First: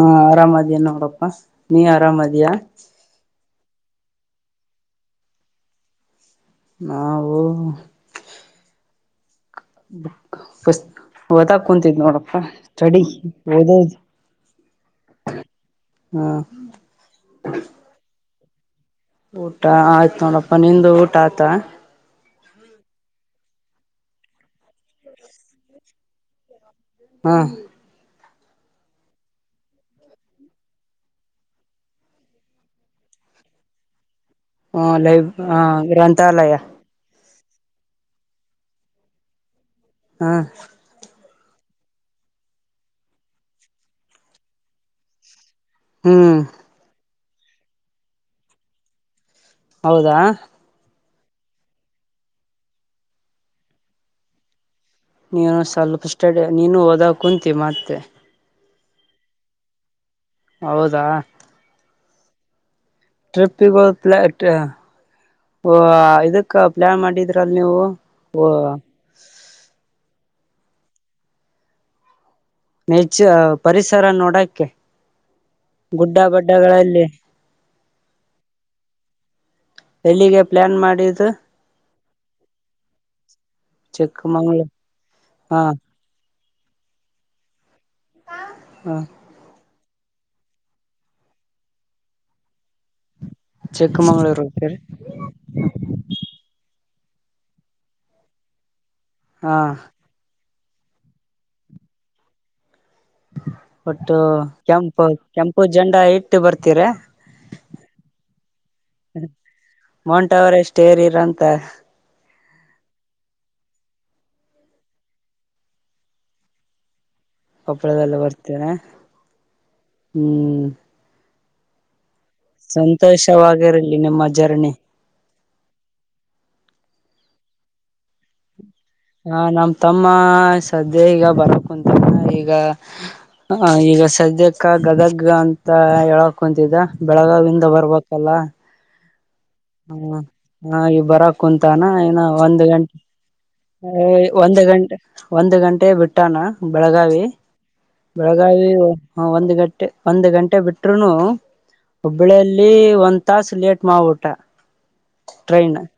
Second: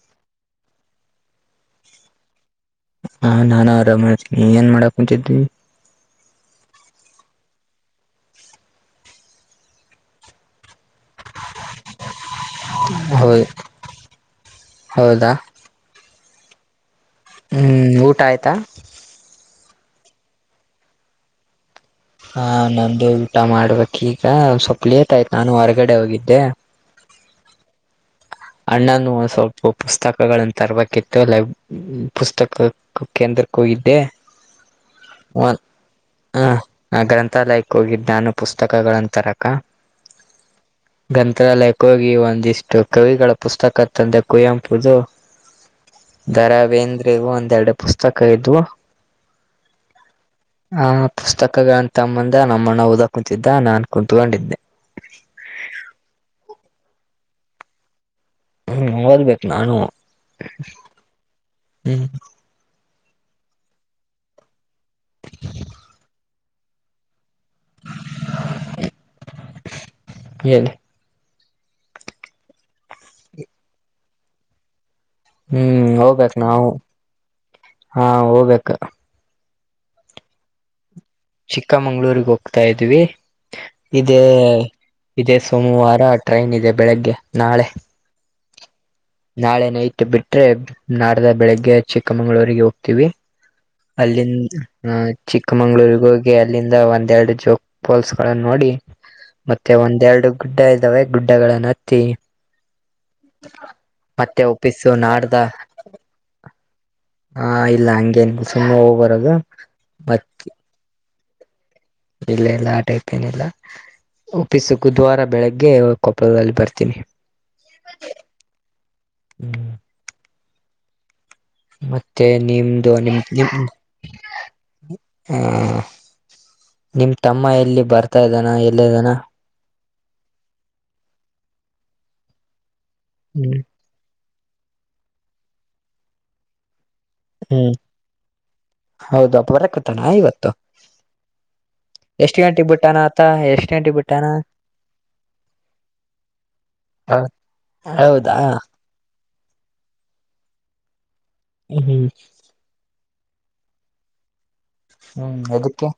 ಹಾ ಆರಾಮದಿಯ ನೋಡಪ್ಪಾ ನೀ ಆರಾಮದಿಯ. ಹಾ ನಾನು ಆರಾಮ್ ನೀ ಏನ್ ಮಾಡಾಕ್ ಕುಂತಿದಿ. ನಾವು. ಸ್ ಹೊದಾಗ ಕುೂಂತಿದ್ ನೋಡಪ್ಪ. ಸಡಿ ಹೌ ಹದದು ಹೌದಾ ಹಾ. ಹ್ಮ್ ಊಟ ಆಯ್ತಾ. ಊಟ ಆಯ್ತು ನೋಡಪ್ಪ ನಿಂದು ಊಟ ಆತ. ಹಾ ನಂದು ಊಟ ಮಾಡ್ಬೇಕಕ್ ಈಗ ಸ್ವಪ್ ಲೇತ ಆಯ್ತು ನಾನು ಹೊರಗಡೆ ಹೋಗಿದ್ದೆ. ಹ್ಮ ಅಣ್ಣನು ಸ್ವಲ್ಪ ಪುಸ್ತಕಗಳನ್ನು ತರ್ಬೇಕಿತ್ತು ಲ ಪುಸ್ತಕಕ್ಕೆಂದ್ರ ಕರ್ಕೋಗಿದ್ದೆ. ಹ್ಮ ಲೈ ಹ ಗ್ರಂಥಾಲಯ. ಲೈಕ್ ಹೋಗಿದ್ದ ನಾನು ಪುಸ್ತಕಗಳನ್ ತರಕ. ಹಾ ಗ್ರಂಥಾಲಯಕ್ಕೋಗಿ ಒಂದಿಷ್ಟು ಕವಿಗಳ ಪುಸ್ತಕ ತಂದೆ ಕುಯಂಪುದು. ಹ್ಮ್ ದರ ವೇಂದ್ರಿಗ ಒಂದೆರಡು ಪುಸ್ತಕ ಇದ್ವು. ಹೌದಾ. ಪುಸ್ತಕಗಳನ್ನ ತಂಬಂದ ನಮ್ಮ ಅಣ್ಣ ಓದ ಕುಂತಿದ್ದ ನಾನು ಕುಂತ್ಕೊಂಡಿದ್ದೆ ನೀನು ಸ್ವಲ್ಪ ಸ್ಟಡ ನೀನು ಹೋದಾಗ ಕುಂತೀ ಮತ್ತೆ ಹ್ಮ್ ಓದ್ಬೇಕು ನಾನು ಹೌದಾ ಹ್ಮ್ ಟ್ರಫಿಲ ಇಟ ಓ ಇದಕ್ಕ ಪ್ಲಾನ್ ಮಾಡಿದ್ರಲ್ ನೀವು ಓ ಏನೆ ನೇಚ ಪರಿಸರ ನೋಡಕ್ಕೆ ಹ್ಮ್ ಗುಡ್ಡ ಹೋಗ್ಬೇಕ್ ನಾವು ಬಡ್ಡಗಳಲ್ಲಿ ಹಾ ಹೋಗ್ಬೇಕ ಎಲ್ಲಿಗೆ ಪ್ಲಾನ್ ಮಾಡಿದ್ ಚಿಕ್ಕಮಂಗ್ಳೂರ್ಗ್ ಹೋಗ್ತಾ ಇದ್ವಿ ಇದೇ ಚಿಕ್ಕಮಂಗ್ಳೂರು ಇದೇ ಹಾ ಸೋಮವಾರ ಟ್ರೈನ್ ಇದೆ ಬೆಳಿಗ್ಗೆ ನಾಳೆ ಹಾ ನಾಳೆ ನೈಟ್ ಬಿಟ್ರೆ ನಾಡ್ದ ಬೆಳಿಗ್ಗೆ ಚಿಕ್ಕಮಗಳೂರಿಗೆ ಹೋಗ್ತೀವಿ ಚಿಕ್ಕಮಂಗ್ಳೂರು ಹೋಗ್ತೀರಿ ಅಲ್ಲಿಂದ ಚಿಕ್ಕಮಂಗಗಳೂರ್ಗ ಹೋಗಿ ಅಲ್ಲಿಂದ ಒಂದ ಒಂದ ಎರಡು ಜೋಕ್ ಪೋಲ್ಸ್ ಗಳನ್ನು ನೋಡಿ ಹಾ ಮತ್ತೆ ಒಂದೆರಡು ಗುಡ್ಡ ಇದ್ದಾವೆ ಗುಡ್ಡಗಳಗಳನ್ನು ಹತ್ತಿ ಮತ್ತೆ ಒಪ್ಪಿಸು ಕೆಂಪು ನಾಡ್ದ ಕೆಂಪು ಜಂಡ ಇಟ್ಟು ಬರ್ತೀರ ಹಾ ಇಲ್ಲ ಹಂಗಗೆನ್ ಸುಮ ಹೋಗ್ ಬರದು ಮೋಂಟ ಅವ್ರ ಎಷ್ಟು ಏರಿರಂತ ಇಲ್ಲ ಇಲ್ಲ ಆ ಟೈಪ್ ಏನಿಲ್ಲ ಒಫೀಸ ಬುಧವಾರ ಬೆಳಿಗ್ಗೆ ಕೊಪ್ಪಳದಲ್ಲಿ ಬರ್ತೀನಿ ಕೊಪ್ಪಳದೆಲ್ಲ ಬರ್ತೇರ ಹ್ಮ್ ಮತ್ತ ಮತ್ತೆ ನಿಮ್ದ ನಿಮ ನಿ ಸಂತೋಷವಾಗಿರಲಿ ನಿಮ್ಮ ಜರ್ನಿ ಹ ನಿಮ್ ತಮ್ಮ ಎಲ್ಲಿ ಬರ್ತಾ ಇದ್ದಾನ ಎಲ್ಲ ಇದಾನ ಹ ನಮ್ ತಮ್ಮ ಸದ್ಯ ಈಗ ಬರಕ್ ಕುಂತ ಈಗ ಹ್ಮ್ ಹ ಈಗ ಸದ್ಯಕ್ಕ ಗದಗ ಅಂತ ಹೇಳಕ್ ಕುಂತಿದ್ದ ಬೆಳಗಾವಿಂದ ಹ್ಮ್ ಬರ್ಬೇಕಲ್ಲ ಹೌದು ಅಪ್ಪ ಬರಕತಾನ ಹ್ಮ ಇವತ್ತು ಹಾಗೆ ಬರ ಕುಂತಾನ ಇನ ಎಷ್ಟು ಒಂದು್ ಗಂಟೆಗೆ ಗಂಟೆ ಬಿಟ್ಟಾನ ಆತ ಎಷ್ಟು ಗಂಟೆಗೆ ಬಿಟ್ಟಾನ ಒಂದು ಗಂಟೆ ಒಂದು ಗಂಟೆ ಬಿಟ್ಟಾನ ಬೆಳಗಾವಿ ಹೌದಾ ಬೆಳಗಾವಿ ಹ ಒಂದು್ ಗಂಟೆ ಒಂದು್ ಗಂಟೆ ಬಿಟ್ರು ಹ್ಮ್ ಹುಬ್ಬಳ್ಳಿಯಲ್ಲಿ ಒ ತಾಸು ಲೇಟ್ ಮಾ ಊಟಾ ಹ್ಮ್ ಎದಕ್ಕೆ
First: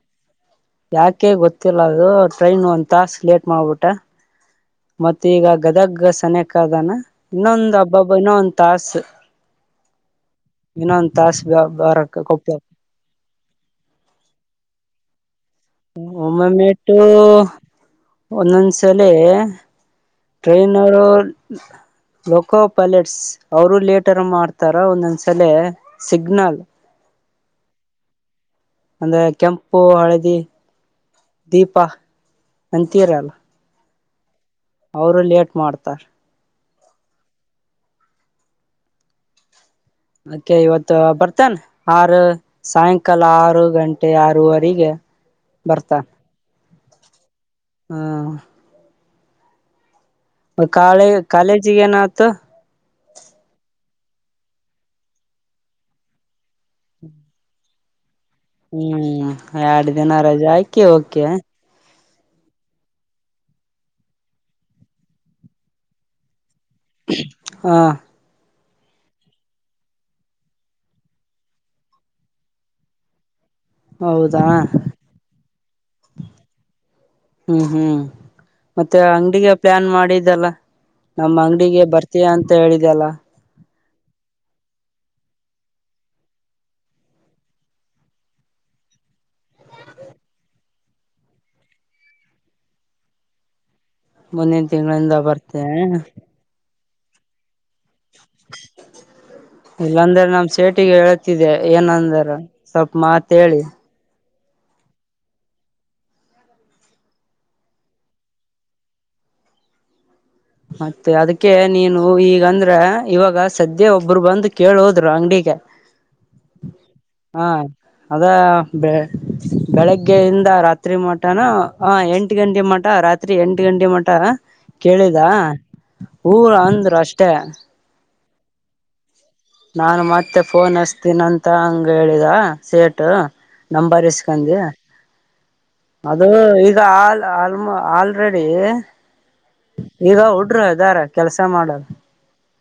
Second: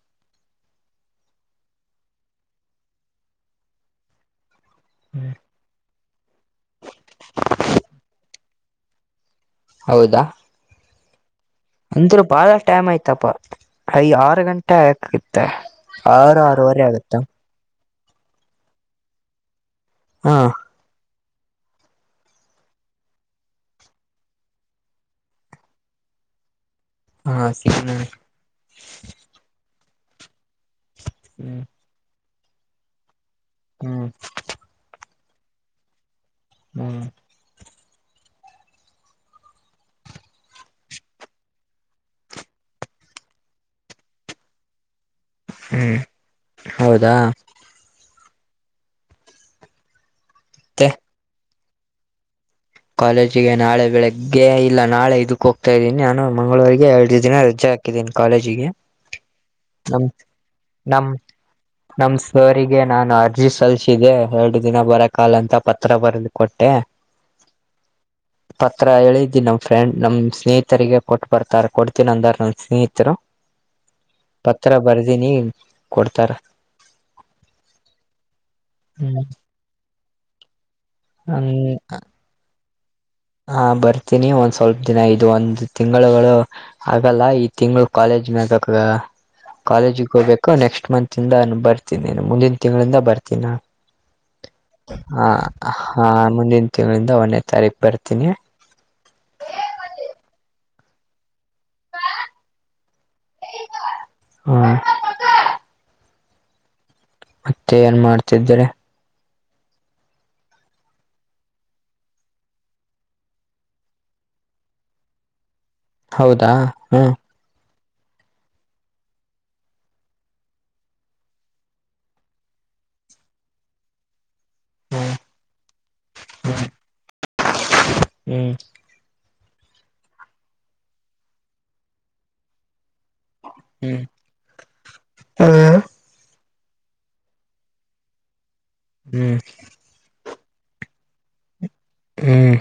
ಯಾಕೆ ಗೊತ್ತಿಲ್ಲ ಅದು ಟ್ರೈನ್ ಒಂದ್ ತಾಸ ಲೇಟ್ ಮಾಡ್ಬಿಟ್ಟ ಮತ್ತ ಈಗ ಗದಗ್ ಸನಯಕಾದನ ಇನ್ನೊಂದ್ ಹಬ್ಬ ಹಬ್ಬ ಇನ್ನೊ ಒಂದ್ ತಾಸ ಹೌದಾ ಇಏನ್ಂತಾಸ ಅಂದ್ರ ಬಾಳ ಟೈಮ್ ಆಯ್ತಪ್ಪ ಅಯ ಆರು ಗಂಟೆ ಆಕ ಉಮ್ಮಮೇಟ್ಟು ಒಂದೊಂದ್ಸಲ ಹಾ ಟ್ರೈನರು ಲೊಕೋ ಪೈಲಟ್ಸ್ ಅವರು ಲೇಟರ್ ಮಾಡ್ತಾರ ಒಂದೊಂದ್ಸಲ ಸಿಗ್ನಲ್ ಹಾ ಸಿನ್ ಅಂದ್ರೆ ಕೆಂಪು ಹಳದಿ ದೀಪ ಅಂತೀರಲ್ಲ ಹ್ಮ್ ಅವರು ಲೇಟ್ ಮಾಡ್ತಾರ ಹ್ಮ್ ಅಕೆ ಇವತ್ತು ಬರ್ತನ್ ಆರು ಸಾಯಂಕಾಲ ಆರು ಗಂಟೆ ಆರವರೆಗೆ ಹ್ಮ್ ಬರ್ತಾ ಹೌದಾ ಹಾ ಮತ್ತೆ ಕಾಳ ಕಾಾಲೇಜಿಗೆನಾತು ಕಾಲೇಜಿಗೆ ನಾಳೆ ಬೆಳಿಗ್ಗೆ ಇಲ್ಲ ನಾಳೆ ಇದಕ್ ಹೋಗ್ತಾ ಇದ್ದೀನಿ ನಾನು ಮಂಗಳವಾರಿಗೆ ಎರಡು ದಿನ ರಜೆ ಹಾಕಿದ್ದೀನಿ ಕಾಲೇಜಿಗೆ ಹ್ಮ್ ಎರಡು ನಮ್ ದಿನ ರಜೆ ಹಾಕಿ ನಮ್ ಹೊಕ್ಕಿಯ ನಮ್ ಸರ್ರಿಗೆ ನಾನು ಅರ್ಜಿ ಸಲ್ಲಿಸಿದ್ದೆ ಎರಡು ದಿನ ಬರಕಾಗಲ ಅಂತ ಪತ್ರ ಬರ್ದೆ ಹಾ ಪತ್ರ ಹೇಳಿದ್ದಿ ನಮ್ ಫ್ರೆಂಡ್ ನಮ್ ಸ್ನೇಹಿತರಿಗೆ ಕೊಟ್ ಬರ್ತಾರ ಕೊಡ್ತೀನ ಅಂದಾರ ನನ್ ಸ್ನೇಹಿತರು ಹೌದಾ ಪತ್ರ ಬರ್ದೀನಿ ಕೊಡ್ತಾರ ಹ್ಮ್ ಹ್ಮ್ ಮತ್ತೆ ಹ್ಮ್ ಅಂಗಡಿಗೆ ಪ್ಲಾನ್ ಮಾಡಿ ದೆಲ್ಲ ನಮ್ಮ್ ಹ್ಮ ಅಂಗಡಿಗೆ ಬರ್ತೀಯ ಅಂತ ಹೇಳಿದೆಲ್ಲ ಹ ಬರ್ತೀನಿ ಒಂದ್ ಸ್ವಲ್ಪ ದಿನ ಇದು ಒಂದು ತಿಂಗಳುಗಳು ಆಗಲ್ಲ ಈ ತಿಂಗಳು ಕಾಲೇಜ್ ಮಾಗ ಕಾ ಕಾಲೇಜಿಗೆ ಹೋಗಬೇಕು ನೆಕ್ಸ್ಟ್ ಮಂತ್ಂದ ನಾನು ಬರ್ತೀನಿ ಮುಂದಿನ ತಿಂಗಳಿಂದ ಬರ್ತೀನ್ ನಾನು ಮುಂದಿನ ತಿಂಗಳಿಂದ ಹಾ ಬರ್ತೆ ಹಾ ಮುಂದಿನ ತಿಂಗಳಿಂದ ಒಂದ್ನೇ ತಾರೀಕು ಬರ್ತೀನಿ ಇಲ್ಲಂದರೆ ನಮ್ ಸೆಟ್ ಒಟ್ಟಿಗೆ ಹೇಳ್ತಿದ್ದೆ ಏನಂದಾರ ಸ್ವಲ್ಪ ಮಾತ್ ಹೇಳಿ ಹಾ ಮತ್ತೆ ಏನ್ ಮಾಡ್ತಿದ್ದರೆ ಮತ್ತೆ ಅದಕ್ಕೆ ನೀನು ಈಗಂದ್ರ ಇವಾಗ ಸದ್ಯ ಒಬ್ಬರು ಬಂದು ಕೇಳೋದ್ರು ಅಂಗಡಿಗೆ ಹೌದಾ ಹ್ಮ ಹಾ ಅದ ಬೆ ಬೆಳಗ್ಗೆಯಿಂದ ರಾತ್ರಿ ಮಟಾನ ಆ ಎಂಟು ಗಂಟೆ ಮಾಡ್ ಟ ರಾತ್ರಿ ಎಂಟ್ ಗಂಟೆ ಮಟ ಹ್ಮ್ ದಾ ಊರ ಅಂದ್ರು ಅಷ್ಟೇ ಹ್ಮ್ ನಾನು ಮತ್ತೆ ಫೋನ್ ಹಚ್ಚತೀನಿ ಅಂತ ಹಂಗೆ ಹೇಳಿದ ಸರಿ ಟ್ ಹ್ಮ್ ನಂಬರ್ ಇಸ್ಕಂದಿ ಹ್ಮ್ ಅದು ಈಗ ಆ ಆಲ್ಮ ಆಲ್ರೆಡಿ ಹ್ಮ್ ಈಗ ಉ ಟ್ರ ಇದಾರೆ ಕೆಲ್ಸ ಮಾಡೋರು ಹ್ಮ್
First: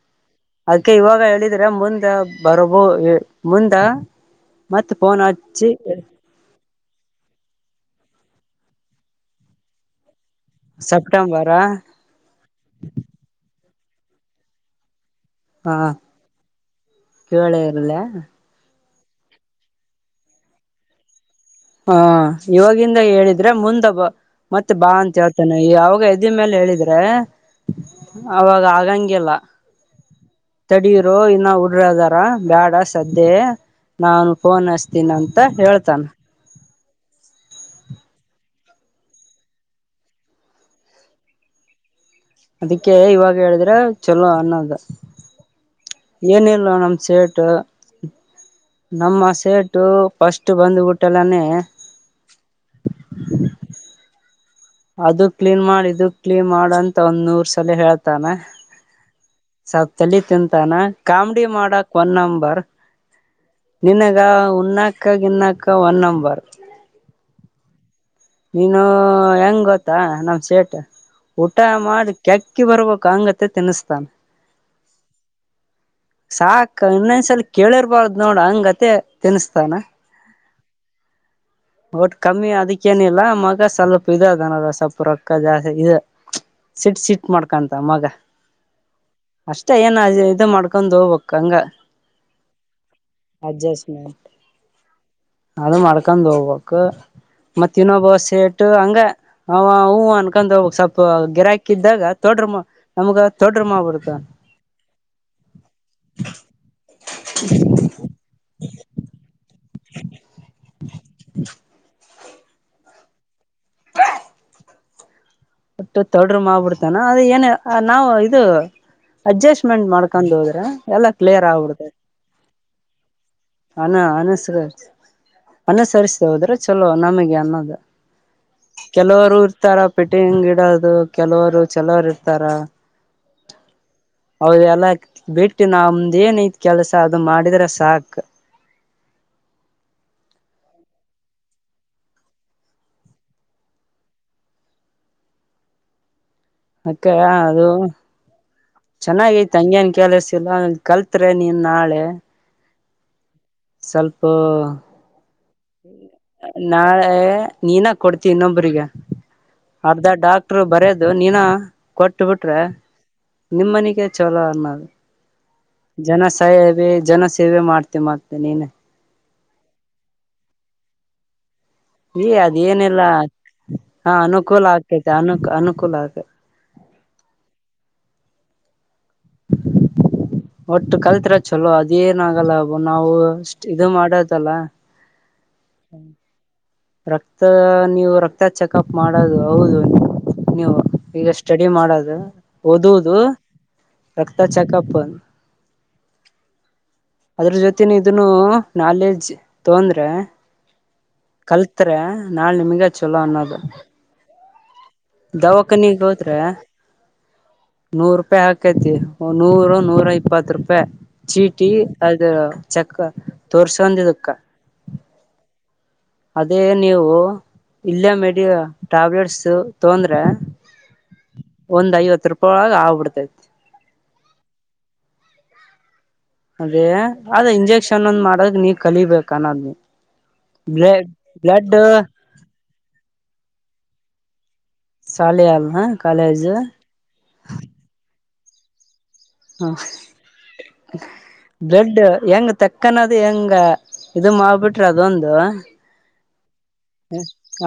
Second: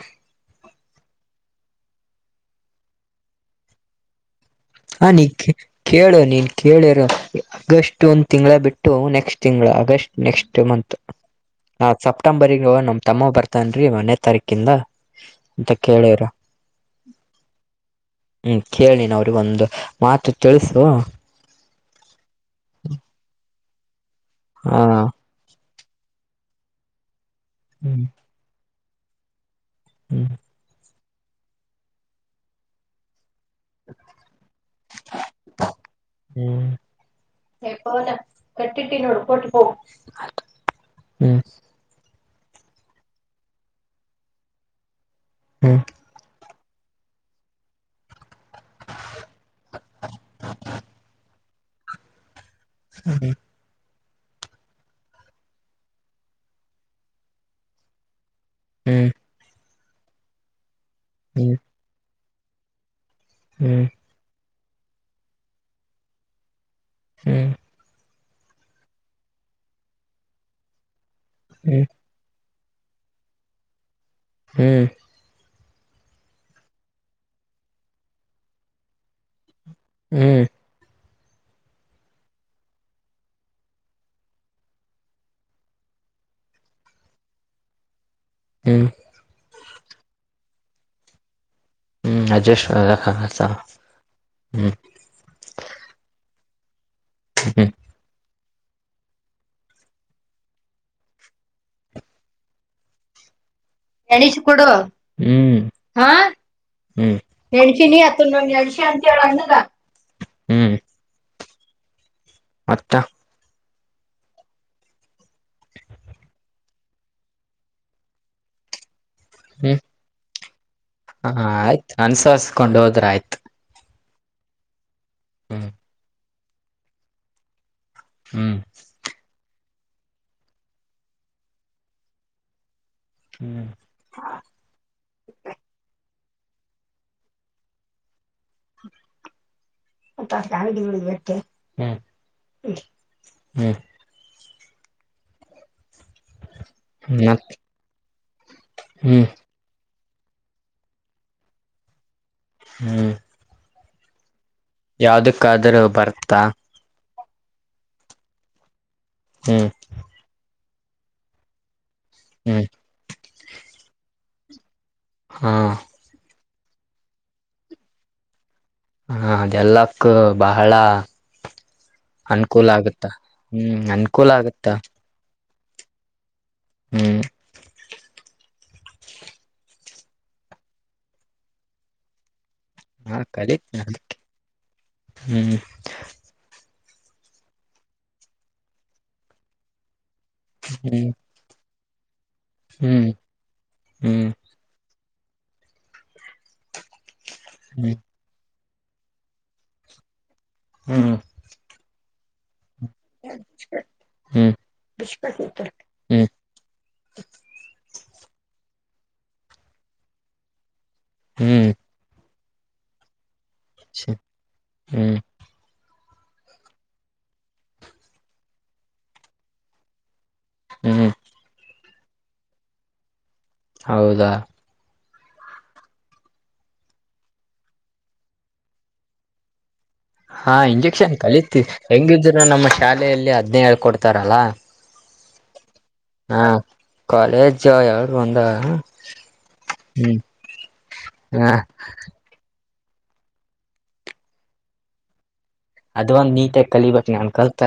ಅದ್ಕೆ ಇವಾಗ ಹೇಳಿದ್ರೆ ಮುಂದ ಬರೋಬೋ ಮುಂದ ಮತ್ತ ಹಾ ಫೋನ್ ನೀ ಹಚ್ಚಿ ಕೇಳು ನೀನ್ ಕೆ ಕೇಳಿರು ಅಗಸ್ಟ್ ಒಂದು ತಿಂಗಳ ಬಿಟ್ಟು ನೆಕ್ಸ್ಟ್ ತಿಂಗಳು ಆಗಸ್ಟ್ ನೆಕ್ಸ್ಟ್ ಮಂತ್ ಸೆಪ್ಟೆಂಬರ ನಾ ಸೆಪ್ಟೆಂಬರ್ಗ ನಮ್ಮ ತಮ್ಮ ಬರ್ತನ್ರಿ ಒನ್ನೇ ತಾರೀಕಿಂದ ಅಂತ ಹ ಕೇಳಿರು ಕೇಳ ಇರ್ಲ ಹ್ಮ ಕೇಳ್ ನೀನು ಅವ್ರಿಗೆ ಒಂದು ಮಾತು ತಿಳಿಸು ಹಾ ಇವಾಗಿಂದ ಹೇಳಿದ್ರೆ ಮುಂದ ಬ ಹ ಮತ್ತೆ ಬಾ ಅಂತ ಹೇಳ್ತೇನೆ ಯಾವಾಗ ಇದ ಮೇಲೆ ಹೇಳಿದ್ರೆ ಹ್ಮ್ ಅವಾಗ ಆಗಂಗಿಲ್ಲ ಹ್ಮ್ ಹಡೀರು ಇನ್ನ ಉಡ್ರದಾರ ಬೇಡ ಸದ್ದೆ ನಾನು ಫೋನ್ ಹಚ್ಚ್ತಿನ್ ಅಂತ ಹೇಳ್ತಾನ ಎ ಪವನ ಕಟ್ಟಿಟ್ಟನ್ನೋಡುಟ್ಟ [unintelligible] ಹ್ಮ್ ಅದಕ್ಕೆ ಇವಾಗ ಹೇಳಿದ್ರೆ ಚಲೋ ಅನ್ನದ ಹ್ಮ್ ಏನ್ ಹೇಳ್ ನಮ್ಮ್ ಸೇಟು ನಮ್ಮ ಸೇಟು ಫಸ್ಟ್ ಬಂದ್ಬುಟ್ಟಲ್ಲಾನೇ ಹ್ಮ ಅದು ಕ್ಲೀನ್ ಮಾಡ್ ಇದು ಕ್ಲೀನ್ ಮಾಡ್ ಅಂತ ಒಂದ್ ನೂರ್ ಸಲಿ ಹೇಳ್ತಾನೆ ಹ್ಮ್ ಸ್ವಲ್ಪ್ ತಲೆ ತಿಂತಾನ ಕಾಮಿಡಿ ಹ್ಮ್ ಮಾಡಕ್ ಒಂದ ನಂಬರ್ ಹ್ಮ್ ನಿನಗ ಉನ್ನಾಕ ಗಿನ್ನಾಕ ಒನ್ ನಂಬರ್. ಹ್ಮ್ ನೀನು ಹೆಂಗ್ ಗೊತ್ತಾ ನಮ್ ಸೇಟ್ ಊಟ ಮಾಡ್ ಕೆಕ್ ಅಕ್ಕಿ ಬರ್ಬೇಕ್ ಅಂಗತೆ ತಿನ್ನಿಸ್ತಾ. ಹ್ಮ್ ಸಾಕ ಇನ್ನೊಂದ್ಸಲ್ ಕೇಳಿರ್ಬಾರ್ದ್ ನೋಡ ಹಂಗತೆ ತಿನ್ಸತಾನ. ಹ್ಮ್ ಒಟ್ ಕಮ್ಮಿ ಅದಕ್ಕೇನ ಇಲ್ಲ ಮಗ ಸ್ವಲ್ಪ ಇ ಅದನಲ್ ಸ್ವಪು ರೊಕ್ಕ ಜಾಸ್ತಿ ಇದ ಮ್ಚ. ಸಿಟ್ ಸಿಟ್ ಮಾಡ್ಕಂತ ಮಗ. ಹ್ಮ್ ಅಷ್ಟೇ ಏನ್ ಇದು ಮಾಡ್ಕೊಂಡ್ ಹೋಗ್ಬೇಕ್ ಹಂಗ. ಹ್ಮ್ ಅಡ್ಜಸ್ಟ್ ಅಡ್ಜಸ್ಟ್ಮೆಂಟ್ ಹ್ಮ್ ಅದು ಮಡಕನ್ ಹೋಗ್ಬೇಕ್. ಕ ಹ್ಮ್ ಮತ್ ಇನೋಬ ಸೇಟ್ ಟ ಹಂಗ ಅವ ಹೂ ಅನ್ಕೊಂಡ್ ಸ್ವಲ್ಪ ಗಿರಾಕಿ ಇದಾಗ ತೊಡ್ರ ನಮ್ಗ. ತೊಡ್ರ ಮಾಡ್ಬಿಡ್ತಾನ ಎಣಿಶ್ ಕೊಡು ಹ್ಮ್ ಹ ಹ್ಮ್ ಎಣ್ಶಿನೀ ಆತ ನಮ್ ಎಣ್ಶಿ ಅಂತ ಹೇಳ ಅಂಗದ. ಹ ಮತ್ತ ಒಟ್ಟು ತೊಡ್ರು ಮಾಡ್ಬಿಡ್ತಾನ ಅದ್ ಏನ ನಾವು ಇದು. ಅಡ್ಜಸ್ಟ್ಮೆಂಟ್ ಮಾಡ್ಕೊಂಡ್ ಹೋದ್ರೆ. ಹ ಆಯ್ತು ಅನ್ಸರಿಸ್ಕೊಂಡ್ ಹೋದ್ರ ಆಯ್ತು. ಹನ ಅನಸ್ರಸ್ ಅನುಸರಿಸ್ತ ಹೋದ್ರೆ ಚಲೋ ನಮಿಗೆ ಅನ್ನದ. ಹ್ಮ್ ಹ್ಮ್ ಕೆಲವ್ರು ಇರ್ತಾರ ಪಿಟಿಂಗಿಡೋದು ಕೆಲವ್ರು ಚಲೋರು ಇರ್ತಾರ. ಹ್ಮ್ ಹೌದು ಎಲ್ಲಕ್ ಬಿಟ್ಟಿ ನಮ್ದ್ ಏನ್ ಐತ್ ಕೆಲ್ಸ ಅದು ಮಾಡಿದ್ರೆ ಸಾಕ್. [unintelligible] ಹ್ಮ್ ಹ್ಮ್ ಅಕ್ಕ ಮತ್ ಅದು ಹ್ಮ್ ಚೆನ್ನಾಗ್ ಐತ್ ಹಂಗ್ಯನ್ ಕೆಲಸಿಲ್ಲ ಕಲ್ತ್ರೆ ನೀನ್ ನಾಳೆ. ಹ್ಮ್ ಸ್ವಲ್ಪ ಯಾವ್ದಕ್ಕಾದ್ರೂ ಬರ್ತಾ ನಾಳೆ. ನೀನಾ ಕೊಡ್ತಿ ಇನ್ನೊಬ್ಬ್ರಿಗೆ ಹ್ಮ್ ಅರ್ಧ ಡಾಕ್ಟರ್ ಬರೆದು ನೀನಾ. ಕೊಟ್ ಬಿಟ್ರೆ ಹ್ಮ್ ನಿಮ್ಮನಿಗೆ ಚಲೋ ಅನ್ನೋದ್. ಹಾ ಸೈ ವೆ ಜನ ಸೇವೆ ಮಾಡ್ತೇ ಮತ್ ನೀನ. ಹಾ ಅದೆಲ್ಲಕ್ಕ ಬಹಳ. ಏ ಅದೇ ಅನುಕೂಲ ಏನೆಲ್ಲ ಆಗುತ್ತ ಹ್ಮ್ ಹಾ ಅನುಕೂಲ ಆಗುತ್ತ ಆಗ್ತೈತೆ ಅನು ಅನುಕೂಲ ಆಗ್. ಹ್ಮ್ ಒಟ್ಟು ಕಲ್ತಿರ ಚಲೋ ಅದ್ ಏನ್ ಆಗಲ್ಲ ಅ ಹಾ ಕಲಿ ನಾವುಷ್ಟ ಇದು ಮಾಡದಲ್ಲ. ಹ್ಮ್ ರಕ್ತ ನೀವು ರಕ್ತ ಚೆಕಪ್ ಮಾಡೋದು ಹೌದು. ನೀವು ಹ್ಮ್ ಈಗ ಸ್ಟಡಿ ಮಾಡದು. ಹ್ಮ್ ಓದುವುದು ಹ್ಮ್ ರಕ್ತ ಚೆಕಪ್. ಅದ್ರ ಜೊತೆನೆ ಹ್ಮ್ ಇದನ್ನು ನಾಲೆಜ್ ತೊಂದ್ರೆ. ಹ್ಮ ಕಲ್ತ್ರೆ ನಾಳ್ ನಿಮಗೆ ಚಲೋ ಅನ್ನೋದು. ಹ್ಮ್ ದವಾಖನಿಗ್ ಹ್ಮ್ ಹೋದ್ರ. ನೂರ್ ರೂಪಾಯ್ ಹಾಕೈತಿ ನೂರು ನೂರ ಇಪ್ಪತ್ ರೂಪಾಯ್ ಚೀಟಿ ಅದು. ಚಕ್ಕ ತೋರ್ಸೊಂದಿದಕ್ಕ. ಹ್ಮ್ ಅದೇ ನೀವು ಇಲ್ಲೇ ಮೆಡಿ ಟ್ಯಾಬ್ಲೆಟ್ಸ್ ತೊಂದ್ರೆ. ಹ್ಮ್ ಒಂದ್ ಐವತ್ ರೂಪಾಯ್ ಒಳಗ್ ಆಗ್ಬಿಡ್ತೈತಿ. ಹೌದಾ ಅದೇ ಅದ್ ಇಂಜೆಕ್ಷನ್ ಒಂದ್ ಮಾಡದ ನೀ ಕಲಿಬೇಕು ಅನ್ನೋದ್ನ. ಹಾ ಇಂಜೆಕ್ಷನ್ ಕಲಿತೀವಿ ಹೆಂಗಿದ್ರು ನಮ್ಮ ಶಾಲೆಯಲ್ಲಿ ಹದ್ನೇ ಹೇಳ್ ಕೊಡ್ತಾರಲ್ಲಾ ಸಾಲೆ ಹಾ ಕಾಲೇಜ್ ಯಾವರು ಒಂದ ಹಾ ಹ್ಮ್ ಹ ಬ್ಲಡ್ ಹೆಂಗ್ ತಕ್ಕನದು ಹೆಂಗ ಇದು ಮಾಡಿಬಿಟ್ರೆ ಅದೊಂದು. ಫೋನು ನಿತೆ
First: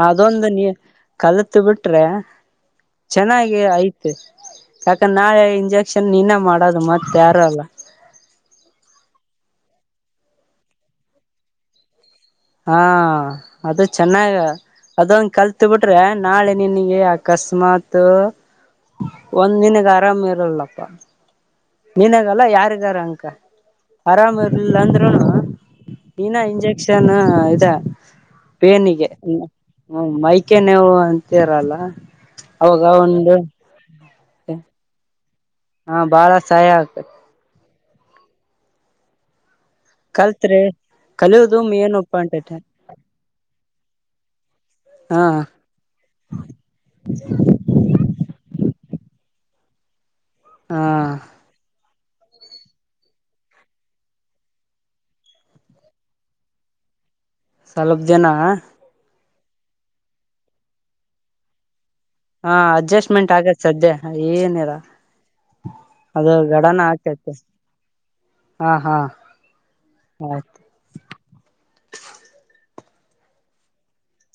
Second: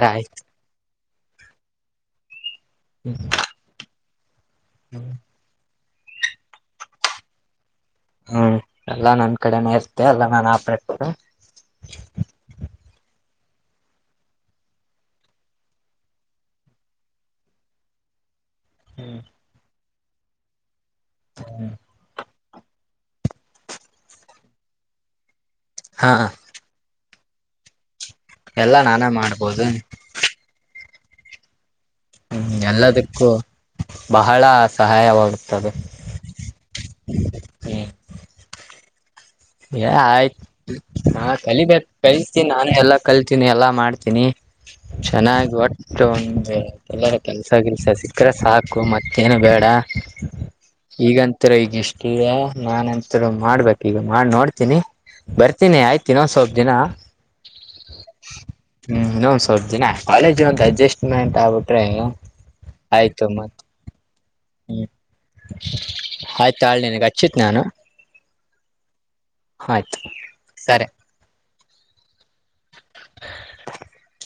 ಅದೊಂದು ನೀ ಕಲತ್ ಬಿಟ್ರೆ. ಚೆನ್ನಾಗಿ ಆಯ್ತು ಯಾಕಂದೆ ನಾಳೆ ಇಂಜೆ. ಸುಮ್ನೆ ನೀನೇ ಮಾಡೋದು ಮತ್ತೆ ಯಾರು ಅಲ್ಲ. ಹ್ಮ್ ಎಲ್ಲಾ ನನ್ ಕಡೆನ ಇರ್ತ ಎಲ್ಲಾ ನಾ ಆಪ. ಹಾ ಅದು ಚೆನ್ನಾಗ ಅದೊಂದು ಕಲ್ತ್ ಬಿಟ್ರೆ ನಾಳೆ ನಿನಗೆ ಅಕಸ್ಮಾತ್, ಒಂದ್ ದಿನ ಆರಾಮ್ ಇರಲ್ಲಪ್ಪ. ನೀನಗೆಲ್ಲ ಯಾರಿದರು ಅನ್ಕೋ ಆರಾಮ ಇರರ್ಲಿಲ್ಲ ಅಂದ್ರುನು. ಹಾ ನೀನಾ ಇಂಜೆಕ್ಷನ್ ಇದ ಎಲ್ಲಾ ನಾನೇ ಪೋನಿಗೆ ಮಾಡ್ಬೋದು ಹ್ಮ ಮೈಕೈ ನೋವು ಅಂತರಲ್ಲ. ಹ್ಮ್ ಎಲ್ಲದಕ್ಕೂ ಬಹಳ ಸಹಾಯವಾಗುತ್ತೆ ಹಾ ಬಹಳ ಸಹಾಯ ಆಗತತಿ ಹ್ಮ ಏ ಆಯ್ತು ಕಲ್ತ್ರಿ ಹಾ ಕಲಿಯೋದು ಕಲಿಬೇಕು ಮೇನ್ ಒಪ್ಪ ಕಲುಸ್ಥಿತಿನಿ ಅಂಟೈತೆ ನಾನೇ ಎಲ್ಲಾ ಕಲ್ತೀನಿ ಎಲ್ಲಾ ಮಾಡ್ತೀನಿ. ಹಾ ಚೆನ್ನಾಗಿ ಒಟ್ಟು ಒಂದು ಎಲ್ಲಾದ್ರೂ ಕೆಲ್ಸ ಕೆಲ್ಸ ಸಿಕ್ಕರೆ ಸಾಕು ಮತ್ತೆ. ಏನು ಬೇಡ ಹಾ ಈಗಂತರು ಈಗ ಇಷ್ಟದೆ ನಾನಂತರು ಮಾಡ್ಬೇಕ ಈಗ ಮಾಡ ನೋಡ್ತೀನಿ ಬರ್ತೀನಿ ಆಯ್ತ ಇನ್ನೊಂದ ಸ್ವಲ್ಪ ದಿನ. ಸ್ವಲ್ಪ ದಿನ ಹ್ಮ್ ಇನ್ನೊಂದ್ ಸ್ವಲ್ಪ ದಿನ ಕಾಲೇಜ್ ಒಂದು ಅಡ್ಜಸ್ಟ್ಮೆಂಟ್ ಹಾಕ್ಬಿಟ್ರೇನೋ. ಹಾ ಅಡ್ಜಸ್ಟ್ಮೆಂಟ್ ಆಗ್ಬೇಕು ಸದ್ಯ ಏನಿಲಾ. ಹ್ಮ್ ಅದು ಆಯ್ತು ಗಡನ ಆಳ್ ನಿನಗೆ ಆತೈತೆ ಹಚ್ಚಿತ್ ನಾನು ಹಾ ಹಾ ಆಯ್ತು ಆಯ್ತು ಕರೆ [inaudible]